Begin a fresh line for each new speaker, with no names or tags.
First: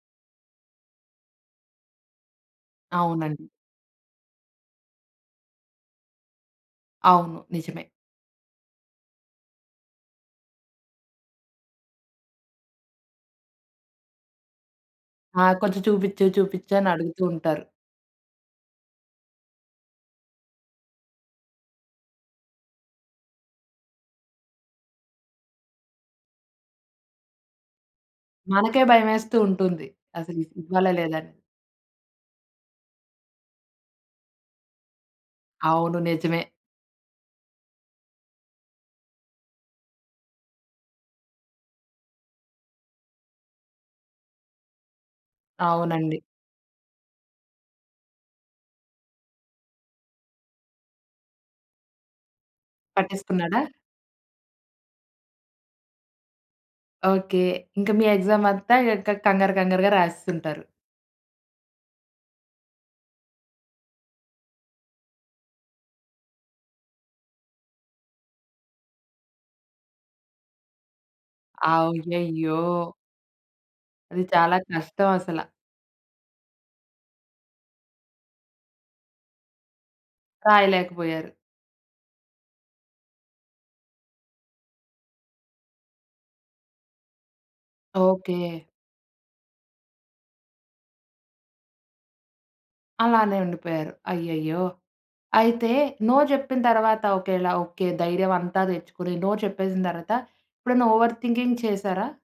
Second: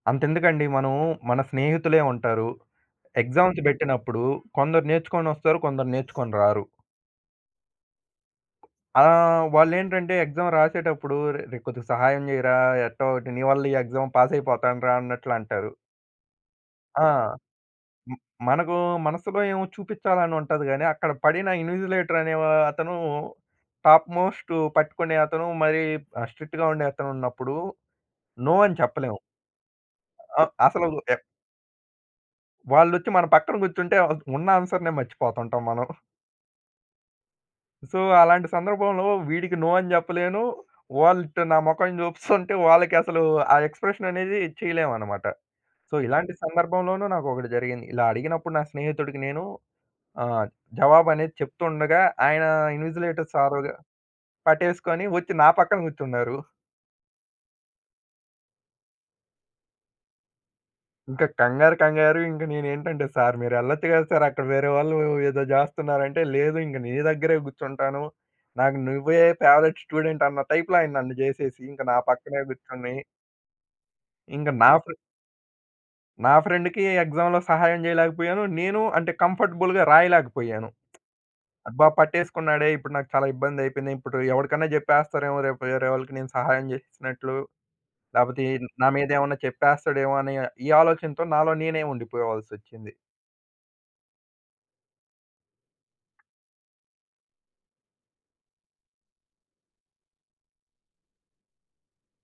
అంతెందుకండి, మనము మన స్నేహితులే ఉంటారు.
అవునండి.
ఎగ్జామ్స్ బెట్టినప్పుడు కొందరు నేర్చుకొనొస్తారు, కొందరు నేర్చుకొని రారు.
అవును. నిజమే.
ఆ! వాళ్లేంటంటే, ఎక్సామ్ రాసేటప్పుడు "రే, రే కొద్దిగా సహాయం చెయ్యిరా, ఎట్టో ఒటి నీ వల్ల ఈ ఎక్సామ్ పాస్ అయిపోతానురా" అన్నట్లు
ఆ!
అంటారు.
కొంచెం చూపిచ్చు చూపిచ్చని
ఆ!
అడుగుతూ ఉంటారు.
హ్మ్. మనకు మనసులో ఏమో చూపిచ్చాలనుంటది గాని, అక్కడ పడిన ఇన్విజిలేటర్ అనే వ అతను టాప్ మోస్ట్ పట్టుకునే అతను మరి, ఆ! స్ట్రిక్ట్‌గా ఉండే అతనున్నప్పుడు నో అని
మనకే భయం
చెప్పలేము.
వేస్తూ ఉంటుంది. అసలు
ఆ!
ఇవ్
అసలు
ఇవ్వాలా
ఏప్
లేదాని.
వాళ్లొచ్చి మన పక్కన కూర్చుంటే ఆహ్, ఉన్న ఆన్సర్‌నే మర్చిపోతుంటాం మనం.
అవును, నిజమే.
సో అలాంటి సందర్భంలో వీడికి నో అని జెప్పలేను. వాళ్ళిట్టు నా మొఖం చూపిస్తుంటే, వాళ్ళకసలు ఆ ఎక్స్‌ప్రెషన్ అనేది చేయలేమన్నమాట. సో
అవునండి.
ఇలాంటి సందర్భంలోను నాకొకటి జరిగింది. ఇలా అడిగినప్పుడు నా స్నేహితుడికి నేను ఆహ్, జవాబనేది చెప్తుండగా ఆయన ఇన్విజిలేటర్స్
పట్టేసుకున్నాడా?
ఆరోజు పట్టేసుకొని ఒచ్చి నా పక్కన గూర్చున్నారు.
ఓకే. ఇంకా మీ ఎక్సామ్ అంతా క్ కంగారు కంగారుగా రాసేసుంటారు.
ఇంకా కంగారు కంగారు, ఇంకా నేనేంటంటే సార్ మీరెళ్లొచ్చు గదా! సార్. అక్కడ వేరే వాళ్ళు ఏదో జేస్తున్నారంటే, "లేదు ఇంగ నీ దగ్గరే గూర్చుంటాను. నాకు నువ్వే ఫేవరైట్ స్టూడెంట్" అన్న టైప్‌లో ఆయన నన్ను జేసేసి ఇంక నా పక్కనే
అయ్యయ్యో!
గూర్చొని
అది
ఇంకా
చాలా
నా ఫ్రె
కష్టం అసల.
నా ఫ్రెండ్‌కి ఎక్సామ్‌లో సహాయం చేయలేకపోయాను. నేను అంటే కంఫర్టబుల్‌గా రాయలేకపోయాను.
రాయలేకపోయారు.
అబ్బా! పట్టేసుకున్నాడే ఇప్పుడు నాకు చాలా ఇబ్బందయిపోయింది. ఇప్పుడు ఎవరికైనా చెప్పేస్తారేమో రేపు వేరే వాళ్ళకి నేను సహాయం చేసినట్లు, లేకపోతే ఏ
ఓకే.
నా మీదేమన్న చెప్పేస్తాడేమో అని ఈ ఆలోచనతో నాలో నేనే ఉండిపోవాల్సోచ్చింది.
అలానే ఉండిపోయారు. అయ్యయ్యో! అయితే నో చెప్పిన తర్వాత ఒకేళ ఓకే ధైర్యం అంతా తెచ్చుకొని నో చెప్పేసిన తర్వాత, ఎప్పుడైనా ఓవర్ థింకింగ్ చేసారా?